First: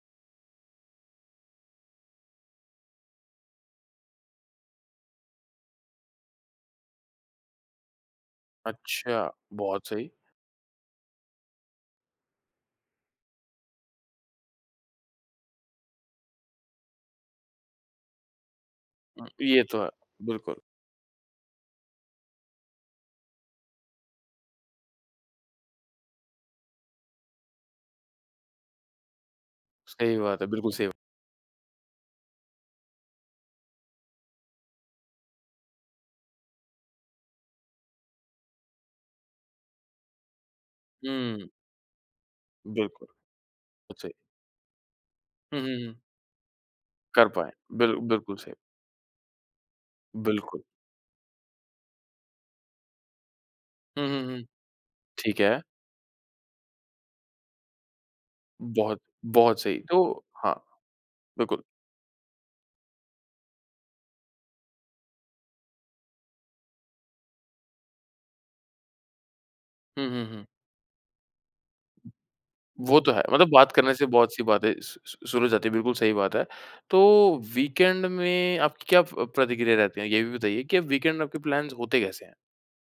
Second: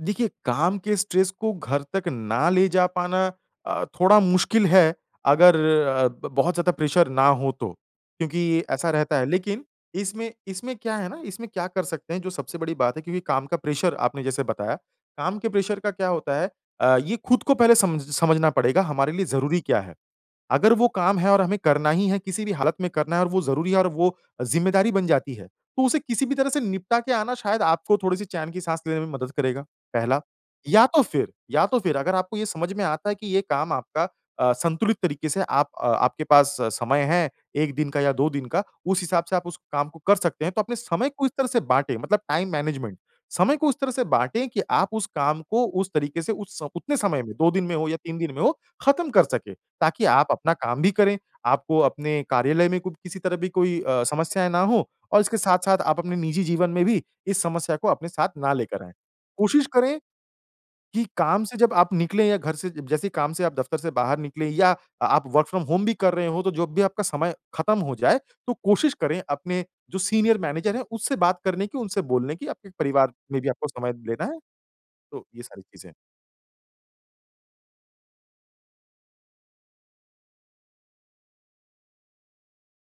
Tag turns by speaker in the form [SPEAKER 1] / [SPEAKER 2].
[SPEAKER 1] देखिए, काम के स्ट्रेस को घर तक ना ले जा पाना अ, थोड़ा मुश्किल है, अगर अ, ब बहुत ज़्यादा प्रेशर ना हो तो। क्योंकि ऐसा रहता है,
[SPEAKER 2] अच्छा,
[SPEAKER 1] लेकिन
[SPEAKER 2] बहुत सही।
[SPEAKER 1] इसमें इसमें क्या है ना इसमें क्या कर सकते हैं जो सबसे बड़ी बात है क्योंकि काम का प्रेशर आपने जैसे बताया, काम के प्रेशर का क्या होता है? अ, ये खुद को पहले समझ समझना पड़ेगा हमारे
[SPEAKER 2] उ
[SPEAKER 1] लिए ज़रूरी
[SPEAKER 2] ये
[SPEAKER 1] क्या
[SPEAKER 2] तो है,
[SPEAKER 1] है।
[SPEAKER 2] बिल्कुल।
[SPEAKER 1] अगर वो काम है और हमें करना ही है किसी भी हालत में करना है और वो ज़रूरी है और वो ज़िम्मेदारी बन जाती है, तो उसे किसी भी तरह से निपटा के आना शायद आपको थोड़ी-सी चैन की सांस लेने में मदद करेगा,
[SPEAKER 2] सही
[SPEAKER 1] पहला,
[SPEAKER 2] बात है, बिल्कुल, सही
[SPEAKER 1] या
[SPEAKER 2] बा
[SPEAKER 1] तो फिर या तो फिर अगर आपको ये समझ में आता है कि ये काम आपका अ, संतुलित तरीके से आप अ आपके पास समय है 1 दिन का या 2 दिन का, उस हिसाब से आप उस काम को कर सकते हैं, तो अपने समय को इस तरह
[SPEAKER 2] हुँ।
[SPEAKER 1] से बाँटे मतलब टाइम मैनेजमेंट।
[SPEAKER 2] बिल्कुल,
[SPEAKER 1] समय को इस तरह
[SPEAKER 2] बिल्कुल
[SPEAKER 1] से
[SPEAKER 2] सही।
[SPEAKER 1] बाँटे कि आप उस काम
[SPEAKER 2] हुँ,
[SPEAKER 1] को
[SPEAKER 2] हुँ,
[SPEAKER 1] उस
[SPEAKER 2] हुँ।
[SPEAKER 1] तरीके से उस उतने समय
[SPEAKER 2] कर
[SPEAKER 1] में
[SPEAKER 2] पाएँ,
[SPEAKER 1] 2 दिन में हो
[SPEAKER 2] बिल
[SPEAKER 1] या 3 दिन
[SPEAKER 2] बिल्कुल
[SPEAKER 1] में हो
[SPEAKER 2] सही।
[SPEAKER 1] खत्म कर सकें। ताकि आप अपना
[SPEAKER 2] बिल्कुल।
[SPEAKER 1] काम भी करें, आपको अपने कार्यालय में क किसी तरह भी कोई अ,
[SPEAKER 2] हुँ, हुँ, हुँ,
[SPEAKER 1] समस्याएँ ना हो और इसके
[SPEAKER 2] ठीक है।
[SPEAKER 1] साथ-साथ आप अपने निजी जीवन में भी इस समस्या को अपने साथ ना लेकर आएँ।
[SPEAKER 2] बहुत बहुत
[SPEAKER 1] कोशिश
[SPEAKER 2] सही,
[SPEAKER 1] करें
[SPEAKER 2] तो हाँ,
[SPEAKER 1] कि काम से
[SPEAKER 2] बिल्कुल।
[SPEAKER 1] जब आप निकलें या घर से अ, जैसे ही काम से आप दफ्तर से बाहर निकले या अ आप वर्क फ्रॉम होम भी कर रहे हों तो जब भी आपका समय खत्म हो जाए तो कोशिश करें अपने जो
[SPEAKER 2] हुँ, हुँ,
[SPEAKER 1] सीनियर
[SPEAKER 2] हुँ।
[SPEAKER 1] मैनेजर है उससे बात करने की उनसे बोलने की आपके
[SPEAKER 2] वो तो
[SPEAKER 1] परिवार
[SPEAKER 2] है,
[SPEAKER 1] में
[SPEAKER 2] मतलब
[SPEAKER 1] भी आपको
[SPEAKER 2] बात करने
[SPEAKER 1] समय
[SPEAKER 2] से
[SPEAKER 1] लेना
[SPEAKER 2] बहुत
[SPEAKER 1] है।
[SPEAKER 2] सी बातें स
[SPEAKER 1] तो
[SPEAKER 2] स
[SPEAKER 1] ये
[SPEAKER 2] शुरू हो
[SPEAKER 1] सारी
[SPEAKER 2] जाती है,
[SPEAKER 1] चीज़ें
[SPEAKER 2] बिल्कुल
[SPEAKER 1] हैं।
[SPEAKER 2] सही बात है। तो वीकेंड में आपकी क्या प प्रतिक्रिया रहती है? ये भी बताइए कि वीकेंड में आपके प्लान्स होते कैसे हैं?